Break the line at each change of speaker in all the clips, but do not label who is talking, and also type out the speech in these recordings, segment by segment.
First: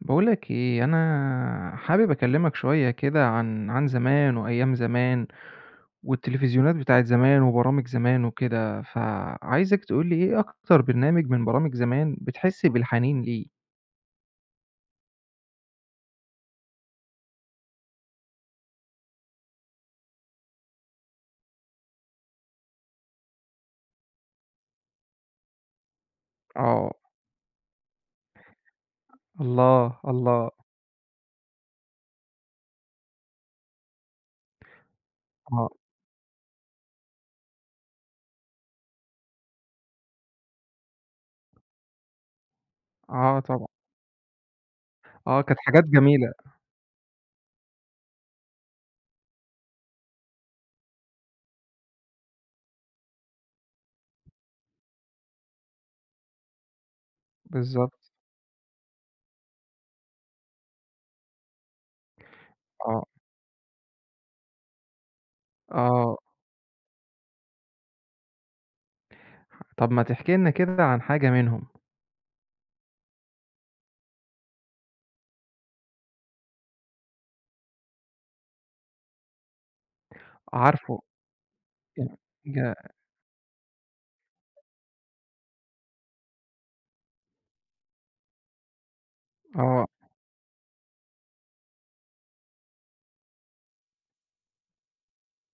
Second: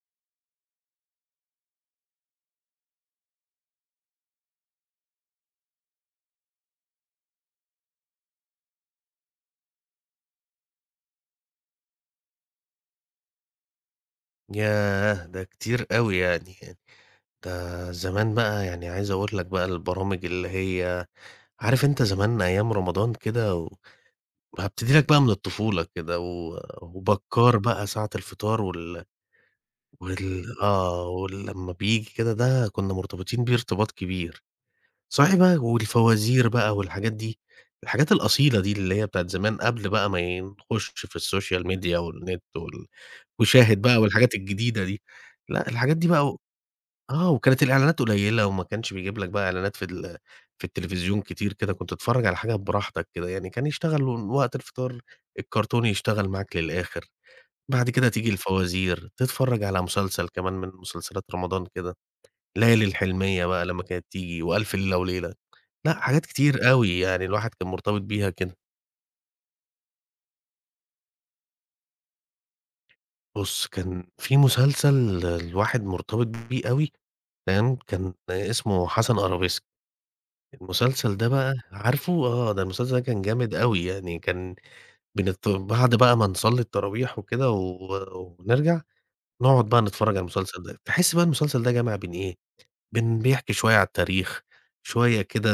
بقولك إيه، أنا حابب أكلّمك شوية كده عن زمان وأيام زمان والتلفزيونات بتاعة زمان وبرامج زمان وكده، فعايزك تقول لي إيه أكتر برنامج من برامج زمان بتحس بالحنين ليه؟
ياه! ده كتير أوي يعني، ده زمان بقى يعني عايز أقول لك بقى البرامج اللي هي عارف أنت زمان أيام رمضان كده و هابتدي لك بقى من الطفولة كده و
آه،
وبكّار بقى ساعة الفطار وال
الله،
وال
الله،
آه، ولمّا بييجي كده ده كُنّا مرتبطين بيه ارتباط كبير. صحيح بقى
آه،
والفوازير بقى والحاجات دي، الحاجات الأصيلة دي اللي هي بتاعة زمان قبل بقى ما نخُش في السوشيال ميديا والنت وال
آه طبعًا،
وشاهد بقى والحاجات الجديدة دي،
آه كانت
لأ
حاجات
الحاجات دي
جميلة،
بقى آه، وكانت الإعلانات قليّلة وما كانش بيجيب لك بقى إعلانات في التلفزيون كتير كده، كنت تتفرّج على حاجة براحتك كده، يعني كان يشتغل وقت الفطار الكرتون يشتغل معاك للآخر. بعد كده
بالضبط،
تيجي الفوازير، تتفرّج على مسلسل كمان من مسلسلات رمضان كده، ليالي
آه،
الحلمية بقى لمّا كانت تيجي وألف ليلة وليلة. لأ
آه،
حاجات كتير أوي يعني الواحد كان مرتبط بيها كده.
طَب ما تحكي لنا كده عن حاجة منهم؟
بُص، كان في مسلسل الواحد مرتبط بيه أوي، تمام، كان اسمه حسن قرابيسي.
عارفه،
المسلسل ده بقى عارفه؟ آه،
ج
ده المسلسل ده كان جامد أوي، يعني كان بنت بعد بقى ما نصلّي التراويح وكده ونرجع، نقعد بقى
آه،
نتفرّج على المسلسل ده، تحس بقى المسلسل ده جامع بين إيه، بين بيحكي شوية على التاريخ، شوية كده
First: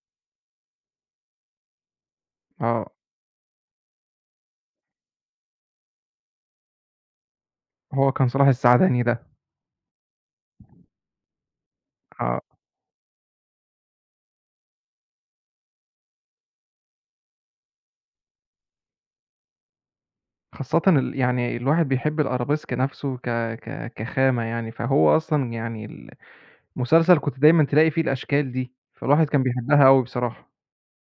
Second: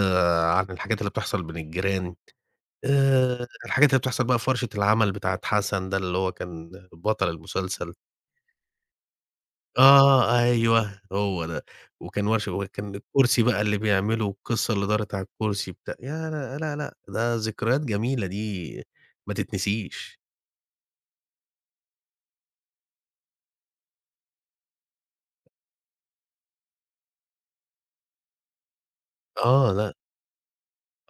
عن الحاجات اللي بتحصل بين الجيران،
آه،
الحاجات اللي بتحصل بقى في ورشة العمل بتاعة حسن ده اللي هو كان بطل المسلسل.
هو كان صلاح السعداني ده،
آه، أيوه، هو ده. وكان
آه.
ورشة وكان الكرسي بقى اللي بيعمله والقصة اللي دارت على الكرسي بتاع يا لأ، لأ، لأ، ده ذكريات جميلة دي ما تتنسيش.
خاصةً يعني الواحد بيحب الأرابيسك نَفْسه ك ك كخامة يعني، فهو أصلًا يعني المسلسل كنت دايمًا تلاقي فيه الأشكال دي، فالواحد كان
آه،
بيحبها
لأ،
أوي بصراحة.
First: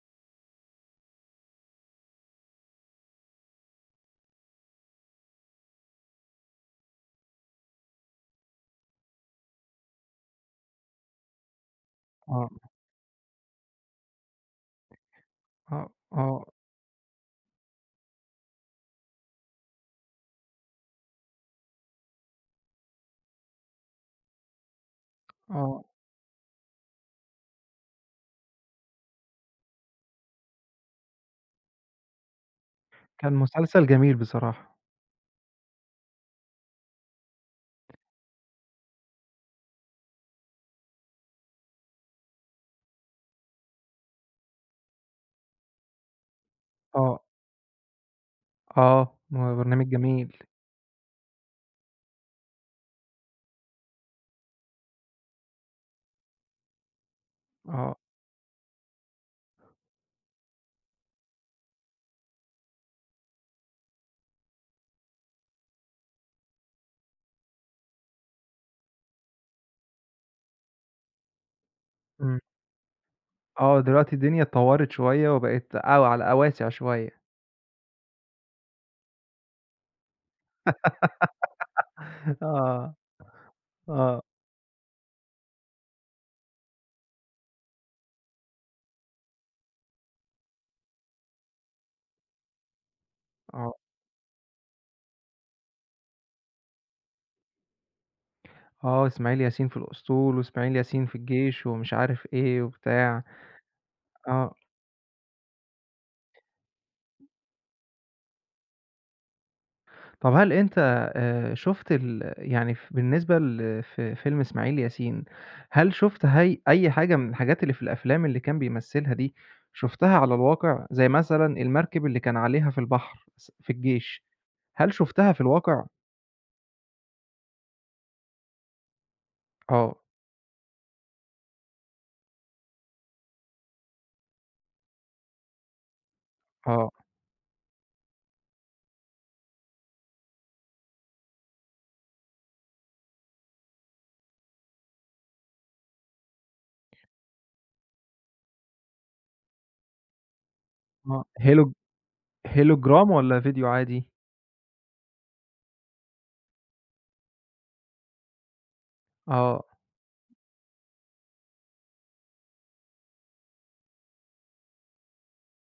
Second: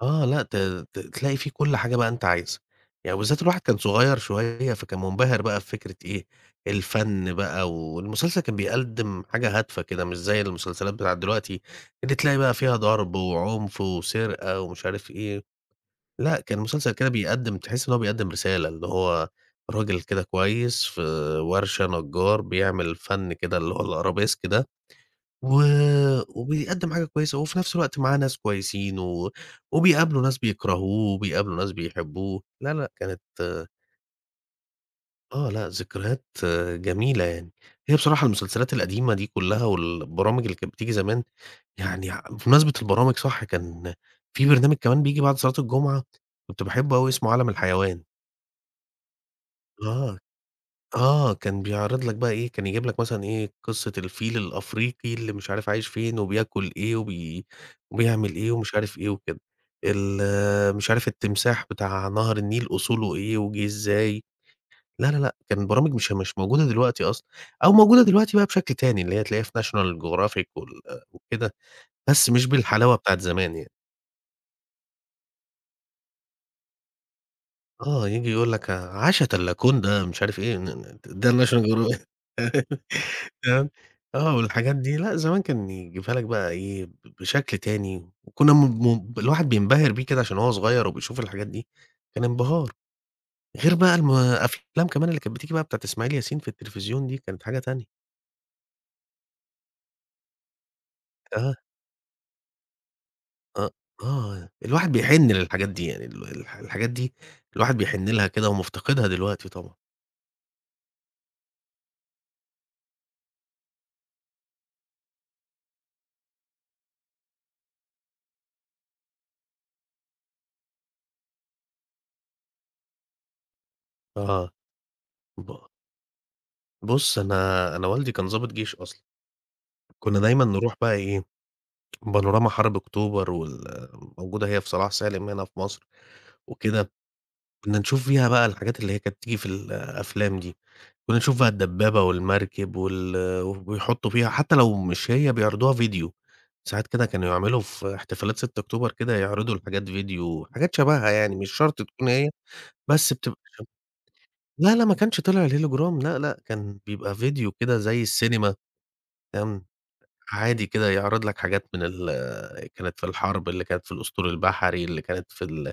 آه، لأ، ت ت تلاقي فيه كل حاجة بقى أنت عايزها. يعني بالذات الواحد كان صغير شوية، فكان منبهر بقى بفكرة إيه، الفن بقى والمسلسل كان بيقدّم حاجة هادفة كده، مش زي المسلسلات بتاعة دلوقتي اللي تلاقي
آه،
بقى فيها ضرب وعنف وسرقة ومش عارف إيه.
آه،
لأ،
آه،
كان مسلسل كده بيقدّم تحس إن هو بيقدّم رسالة، اللي هو راجل كده كويس في ورشة نجار بيعمل فَن كده اللي هو الArabesque ده، و
آه،
وبيقدّم حاجة كويسة، وفي نفس الوقت معاه ناس كويسين، وبيقابلوا ناس بيكرهوه، وبيقابلوا ناس بيحبوه، لا، لأ، كانت
كان مسلسل جميل بصراحة.
آه، لأ، ذكريات جميلة يعني. هي بصراحة المسلسلات القديمة دي كلّها والبرامج اللي كانت بتيجي زمان، يعني ع بمناسبة البرامج صح، كان في برنامج كمان بييجي بعد صلاة الجمعة كنت باحبه أوي
آه،
اسمه عالم الحيوان.
آه، هو برنامج
آه،
جميل.
آه، كان بيعرض لك بقى إيه، كان يجيب لك مثلًا إيه، قصة الفيل الأفريقي اللي مش عارف عايش فين وبياكل إيه
آه،
وبيعمل إيه ومش عارف إيه وكده، مش عارف التمساح بتاع نهر النيل أصوله إيه وجه إزاي، لا، لا، لأ، كان برامج مش موجودة دلوقتي أصلًا، أو موجودة دلوقتي بقى بشكل تاني اللي هي تلاقيها في national geographic وال وكده، بس
إمم،
مش بالحلاوة بتاعة زمان يعني.
آه، دلوقتي الدنيا اتطوّرت شوية وبقت أو على أواسع شوية.
آه، ييجي يقول لك عَشَت اللاكون ده مش عارف إيه، ن ن ده الnational geographic
آه،
تمام.
آه،
آه، والحاجات دي لأ، زمان كان يجيبها لك بقى إيه، بشكل تاني، وكنا م م الواحد بينبهر بيه كده عشان هو صغير وبيشوف الحاجات دي، كان انبهار، غير
آه،
بقى أفلام كمان اللي كانت بتيجي بقى بتاعة إسماعيل ياسين في التلفزيون دي كانت حاجة تانية.
آه، إسماعيل ياسين في الأسطول وإسماعيل ياسين في
آه،
الجيش ومش عارف إيه وبتاع.
آه، آه،
آه.
الواحد بيحن للحاجات دي يعني ال الح الحاجات دي الواحد بيحن لها كده ومفتقدها دلوقتي طبعًا.
طب هل أنت شُفت يعني بالنسبة فيلم إسماعيل ياسين، هل شُفت هي أي حاجة من الحاجات اللي في الأفلام اللي كان بيمثلها دي، شُفتها على الواقع؟ زي مثلًا المركب اللي كان عليها في البحر في الجيش،
آه،
هل شُفتها في
ب
الواقع؟
بُص أنا والدي كان ضابط جيش أصلًا،
آه،
كنا دايمًا نروح بقى إيه بانوراما حرب أكتوبر وال موجودة هي في صلاح سالم هنا في مصر وكده،
آه،
كنا نشوف فيها بقى الحاجات اللي هي كانت بتيجي في الأفلام دي، كنا نشوف بقى الدبابة والمركب وال وبيحطّوا فيها حتى لو مش هي بيعرضوها فيديو، ساعات كده كانوا يعملوا في احتفالات 6 أكتوبر كده يعرضوا الحاجات فيديو، حاجات شبهها
آه.
يعني مش شرط تكون هي،
هيلوجرام
بس بتبقى
والّا
شب
فيديو عادي؟
لا، ما كانش طلع الهيلوجرام، لا، لأ، كان بيبقى فيديو كده زي السينما،
آه.
فاهم؟ عادي كده يعرض لك حاجات من ال كانت في الحرب، اللي كانت في الأسطول البحري، اللي كانت في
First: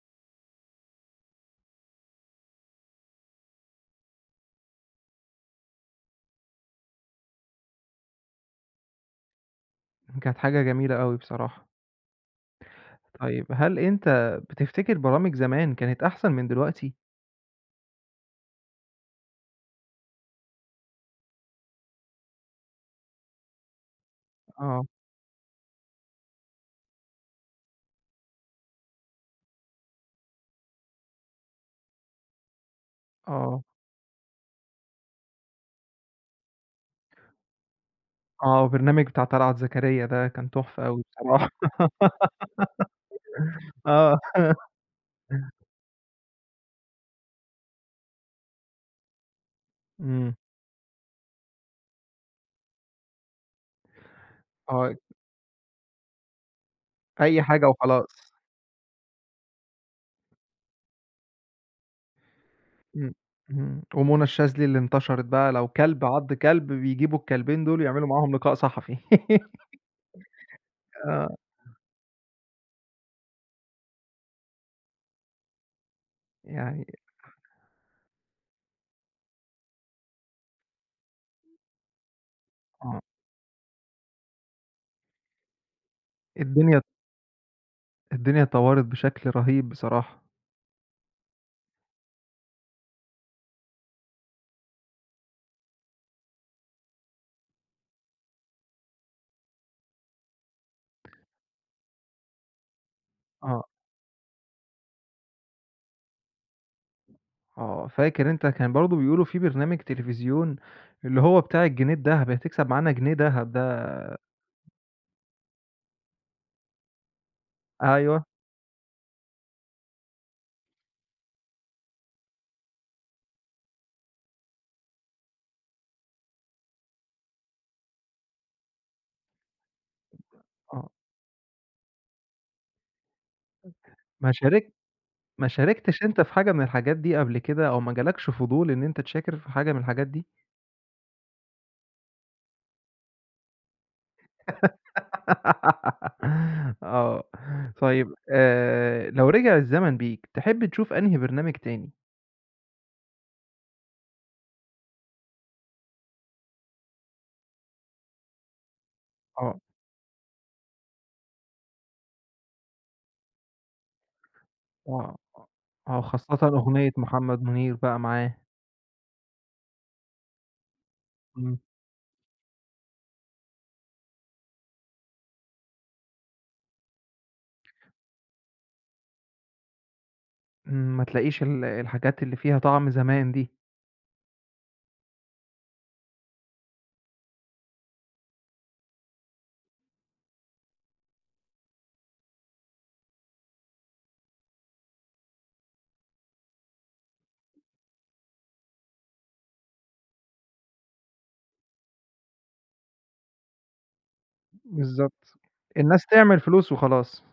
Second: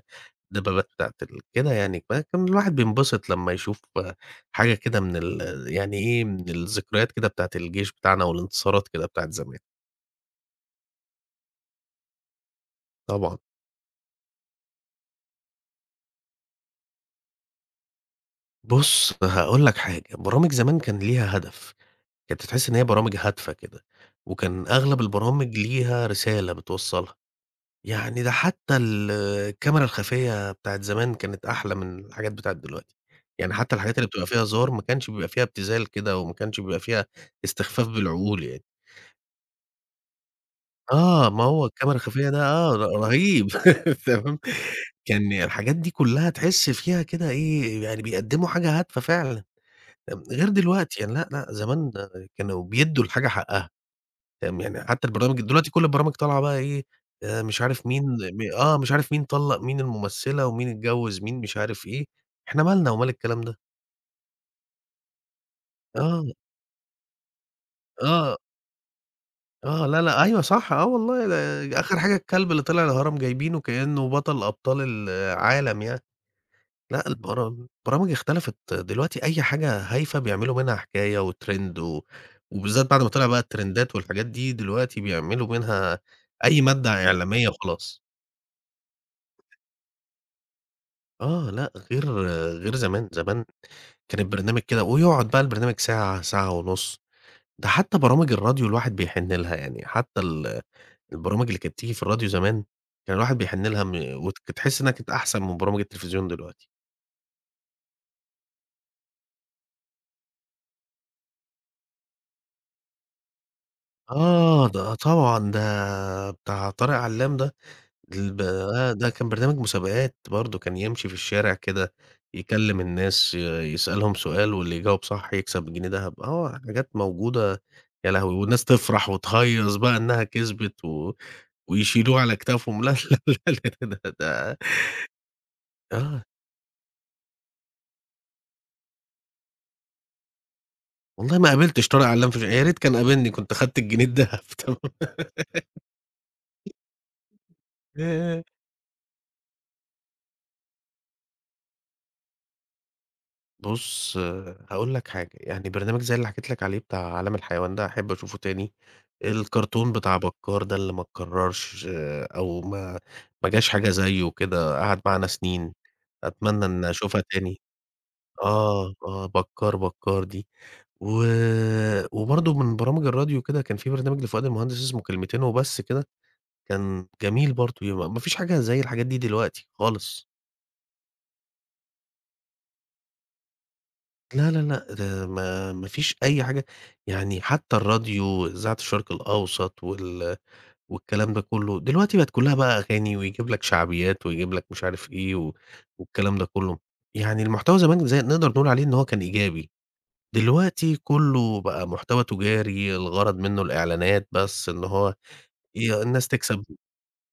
الدبابات بتاعة ال كده يعني، فكان الواحد بينبسط لمّا يشوف حاجة كده من ال يعني إيه، من الذكريات كده بتاعة الجيش بتاعنا والانتصارات كده بتاعة زمان.
كانت حاجة جميلة أوي بصراحة.
طبعًا.
طيب هل أنت بتفتكر برامج زمان كانت أحسن من دلوقتي؟
بُص، هاقول لك حاجة، برامج زمان كان ليها هدف، كنت تحس إن هي برامج هادفة كده، وكان
آه،
أغلب البرامج ليها رسالة بتوصّلها. يعني ده حتى الكاميرا الخفية بتاعة زمان كانت أحلى من الحاجات بتاعة دلوقتي، يعني
آه.
حتى الحاجات اللي بتبقى فيها هزار ما كانش بيبقى فيها ابتذال كده، وما كانش بيبقى فيها استخفاف بالعقول يعني.
آه، وبرنامج بتاع طلعت زكريا ده كان تحفة أوي
آه، ما
بصراحة
هو الكاميرا الخفية ده آه، رهيب
آه،
تمام. كان الحاجات دي كلها تحس فيها كده إيه، يعني بيقدّموا حاجة هادفة فعلًا،
إمم،
غير دلوقتي يعني لأ، لأ، زمان كانوا بيدّوا الحاجة حقها. فاهم، يعني
آه،
حتى البرامج دلوقتي كل البرامج طالعة بقى إيه،
أي
مش
حاجة
عارف مين
وخلاص،
م آه، مش عارف مين طلّق مين الممثلة، ومين اتجوّز مين مش عارف إيه، إحنا مالنا ومال
إمم،
الكلام ده،
إمم، ومنى الشاذلي اللي انتشرت بقى لو كلب
آه،
عض كلب بيجيبوا الكلبين دول يعملوا معاهم
آه،
لقاء صحفي
آه، لا، لأ، أيوه صح، آه والله
آه،
ده آخر حاجة الكلب اللي طلع الهرم جايبينه كإنه بطل أبطال العالم يعني.
يعني
لأ البرامج اختلفت دلوقتي أي حاجة هايفة بيعملوا منها حكاية وtrend وبالذات بعد
آه،
ما طلع بقى الترندات والحاجات دي، دلوقتي بيعملوا منها أي
الدنيا
مادة إعلامية وخلاص.
الدنيا اتطورت بشكل رهيب بصراحة،
آه، لأ غير زمان كان البرنامج كده ويقعد بقى البرنامج ساعة، ساعة ونُص، ده حتى برامج الراديو الواحد بيحن لها، يعني حتى البرامج اللي كانت تيجي في الراديو زمان، كان الواحد
آه،
بيحن لها وكنت تحس إنها كانت أحسن من برامج التلفزيون دلوقتي.
آه، فاكر أنت كان برضه بيقولوا في برنامج تلفزيون اللي هو بتاع الجنيه الدهب، هتكسب معانا جنيه دهب ده،
آه، ده طبعًا، ده بتاع طارق علّام ده.
أيوه،
الب آه، ده كان برنامج مسابقات برضه، كان يمشي في الشارع كده يكلّم الناس، يسألهم سؤال واللي يجاوب صح يكسب جنيه دهب، آه، حاجات موجودة يا لهوي! والناس تفرح وتهيّص بقى إنها كسبت
آه،
ويشيلوه على كتافهم، لا، لا، لا، لا، ده ده
مشاريع ما شاركتش أنت
آه،
في حاجة من الحاجات دي قبل كده، أو ما جالكش فضول إن أنت تشاكر في حاجة من الحاجات دي؟
والله ما قابلتش طارق علام في ش يا ريت كان قابلني كنت خدت الجنيه الدهب
آه، طيب
تمام.
لو رجع الزمن بيك تحب تشوف أنهي برنامج تاني؟
بُص، هاقول لك حاجة، يعني برنامج زي اللي حكيت لك عليه بتاع عالم الحيوان ده أحب أشوفه تاني،
آه،
الكرتون بتاع بكار ده اللي ما اتكررش آه، أو ما ما جاش حاجة زيه كده، قعد
آه،
معانا سنين،
آه، خاصةً
أتمنى إن
أغنية
أشوفها
محمد
تاني.
منير بقى معاه،
آه، آه، بكار، بكار دي و
إمم،
وبرضه من برامج الراديو كده كان في برنامج لفؤاد المهندس اسمه كلمتين وبس كده، كان جميل برضه، ما فيش حاجة زي الحاجات دي دلوقتي خالص.
إمم، ما تلاقيش الحاجات اللي فيها طعم زمان دي،
لا، لا، لأ، ده ما ما فيش أي حاجة، يعني حتى الراديو، إذاعة الشرق الأوسط وال والكلام ده كُلّه، دلوقتي بقت كُلّها بقى أغاني ويجيب لك شعبيات ويجيب لك مش عارف إيه والكلام ده كُلّه. يعني المحتوى زمان زي نقدر نقول عليه إن هو كان إيجابي، دلوقتي كُلّه بقى محتوى تجاري، الغرض منّه الإعلانات بس، إن هو
بالضبط، الناس
الناس
تعمل
تكسب
فلوس وخلاص.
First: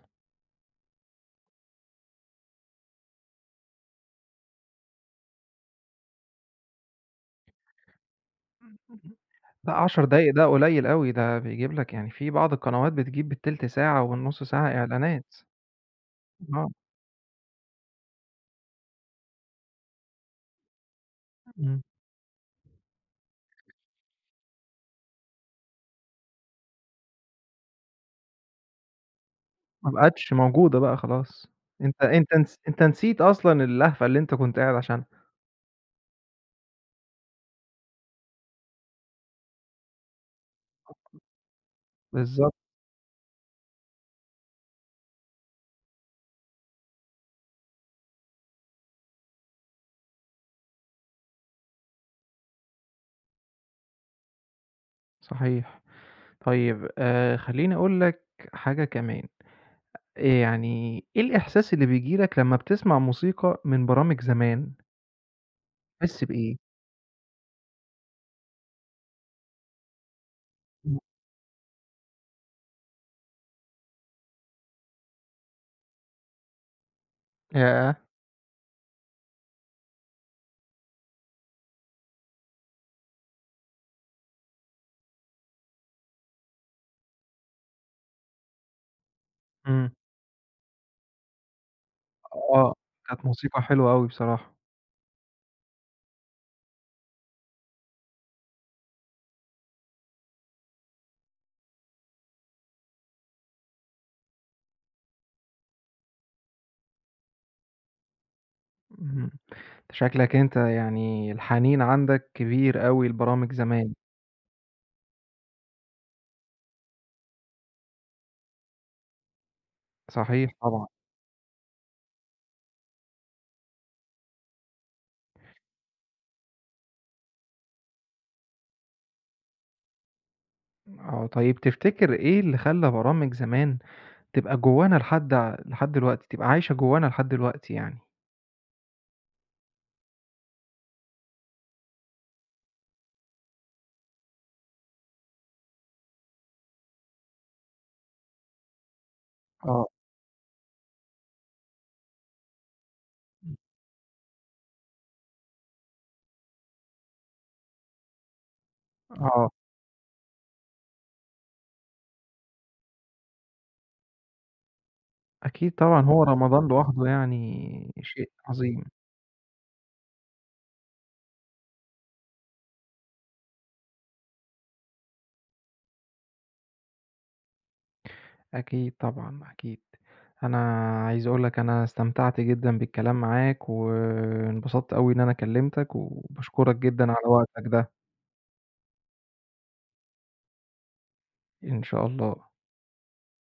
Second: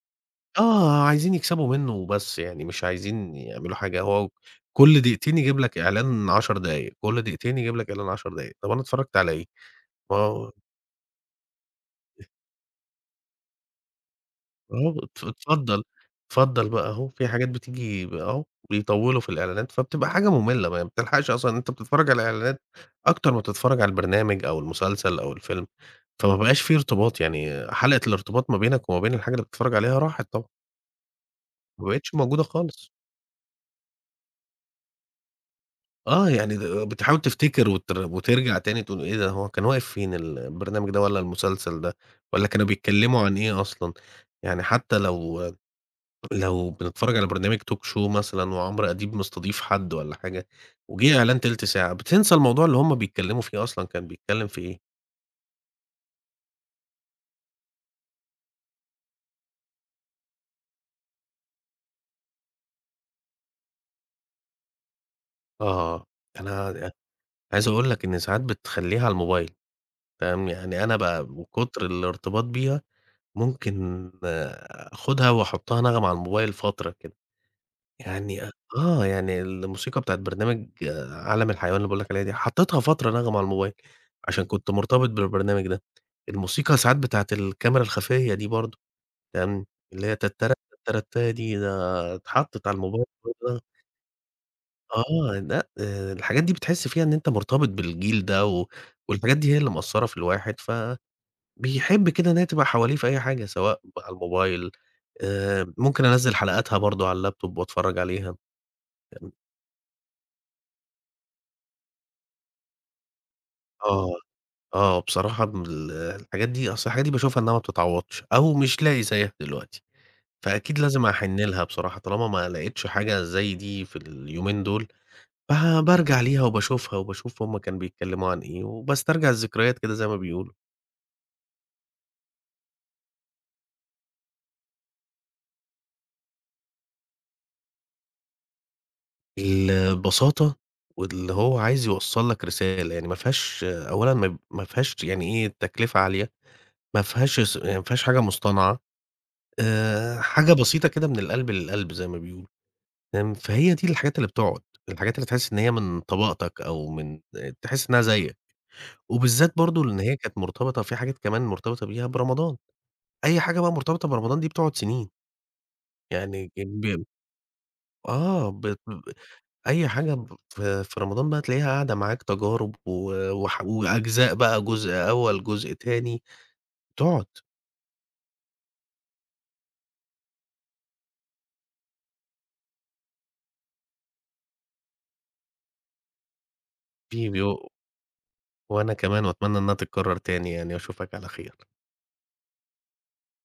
آه، عايزين يكسبوا منّه وبس، يعني مش عايزين يعملوا حاجة، هو كل دقيقتين يجيب لك إعلان 10 دقايق، كل دقيقتين يجيب لك إعلان 10 دقايق، طَب أنا اتفرّجت على إيه؟
لأ 10
ما
دقايق ده
هو
قليل أوي، ده بيجيب لك يعني في بعض القنوات بتجيب بالتِلت ساعة والنُص ساعة
أهو
إعلانات.
اتفضّل، اتفضّل
آه،
بقى أهو، في حاجات بتيجي ب أهو بيطوّلوا في الإعلانات، فبتبقى حاجة مُملّة، ما بتلحقش أصلًا أنت
إمم،
بتتفرّج على إعلانات أكتر ما بتتفرّج على البرنامج أو المسلسل أو الفيلم، فما بقاش في ارتباط، يعني حلقة الارتباط ما بينك وما بين الحاجة اللي بتتفرّج
ما
عليها راحت
بقتش
طبعًا،
موجودة بقى خلاص،
ما
أنت
بقتش
أنت
موجودة
نس أنت
خالص.
نسيت أصلًا اللهفة اللي أنت كنت قاعد عشانها،
آه، يعني د بتحاول تفتكر وترجع تاني تقول إيه ده، هو كان واقف فين البرنامج ده والّا المسلسل ده والّا
بالضبط،
كانوا بيتكلّموا عن إيه أصلًا؟ يعني حتى لو لو بنتفرّج على برنامج talk show مثلًا وعمرو أديب مستضيف حد والّا حاجة وجِه إعلان تِلت ساعة، بتنسى الموضوع اللي هم بيتكلّموا فيه أصلًا كان بيتكلّم في إيه.
صحيح، طيب خلّيني أقول لك حاجة كمان، يعني إيه الإحساس اللي بييجي لك لمّا بتسمع موسيقى من برامج زمان،
آه،
بتحس بإيه؟
أنا أ عايز أقول لك إن ساعات بتخلّيها على الموبايل فاهم، يعني أنا
إمم،
بقى من كتر الارتباط بيها ممكن آخُدها وأحُطّها نَغَم على الموبايل فترة كده.
ياه!
يعني أ آه، يعني الموسيقى بتاعة برنامج آه، عالم الحيوان اللي باقول لك عليها دي، حطيتها فترة نغمة على الموبايل، عشان كنت مرتبط بالبرنامج ده. الموسيقى ساعات بتاعة الكاميرا الخفية دي برضه، تمام،
إمم،
اللي هي تترة تترتاه دي، ده اتحطت
آه،
على الموبايل
كانت
برضو.
موسيقى حلوة أوي بصراحة،
آه، لأ، الحاجات دي بتحس فيها إن أنت مرتبط بالجيل ده، والحاجات دي هي اللي مأثّرة في الواحد، فبيحب كده إن هي تبقى حواليه في أي حاجة، سواء على الموبايل، ممكن أنزّل حلقاتها برضه على اللاب توب وأتفرّج عليها،
اهم، شكلك أنت يعني الحنين عندك كبير أوي لبرامج زمان،
آه. آه، بصراحة من ال الحاجات دي أصل الحاجات دي باشوفها إنها ما بتتعوّضش أو مش لاقي زيّها دلوقتي،
صحيح
فأكيد
طبعًا.
لازم أحِن لها بصراحة طالما ما لقيتش حاجة زي دي في اليومين دول، بارجع ليها وباشوفها وباشوف هم كانوا بيتكلّموا عن إيه، وباسترجع الذكريات كده زي ما بيقولوا.
آه، طيب تفتكر إيه اللي خلّى برامج زمان تبقى جوانا لحد دلوقتي، تبقى عايشة جوانا لحد دلوقتي يعني؟
البساطة واللي هو عايز يوصّل لك رسالة، يعني ما فيهاش أولًا ما فيهاش يعني إيه، تكلفة عالية، ما فيهاش حاجة مصطنعة،
آه،
حاجة بسيطة كده من القلب للقلب زي ما بيقولوا. تمام، فهي دي الحاجات اللي بتقعد، الحاجات اللي تحس إن هي من طبقتك أو من تحس إنها زيك،
آه،
وبالذات برضه لإن هي كانت مرتبطة في حاجات كمان مرتبطة بيها برمضان، أي حاجة بقى مرتبطة برمضان دي بتقعد سنين،
أكيد طبعًا هو
يعني
رمضان
ب
لوحده يعني شيء
آه ب
عظيم،
ب- أي حاجة ب في في رمضان بقى تلاقيها قاعدة معاك تجارب و وح وأجزاء بقى جزء أول، جزء تاني، تقعد
أكيد طبعًا، أكيد. أنا عايز أقول لك أنا استمتعت جدًا بالكلام معاك، وانبسطت أوي إن أنا كلمتك، وباشكرك جدًا على
في
وقتك
و
ده،
وأنا كمان وأتمنى إنها تتكرر تاني يعني وأشوفك على خير.
إن شاء الله.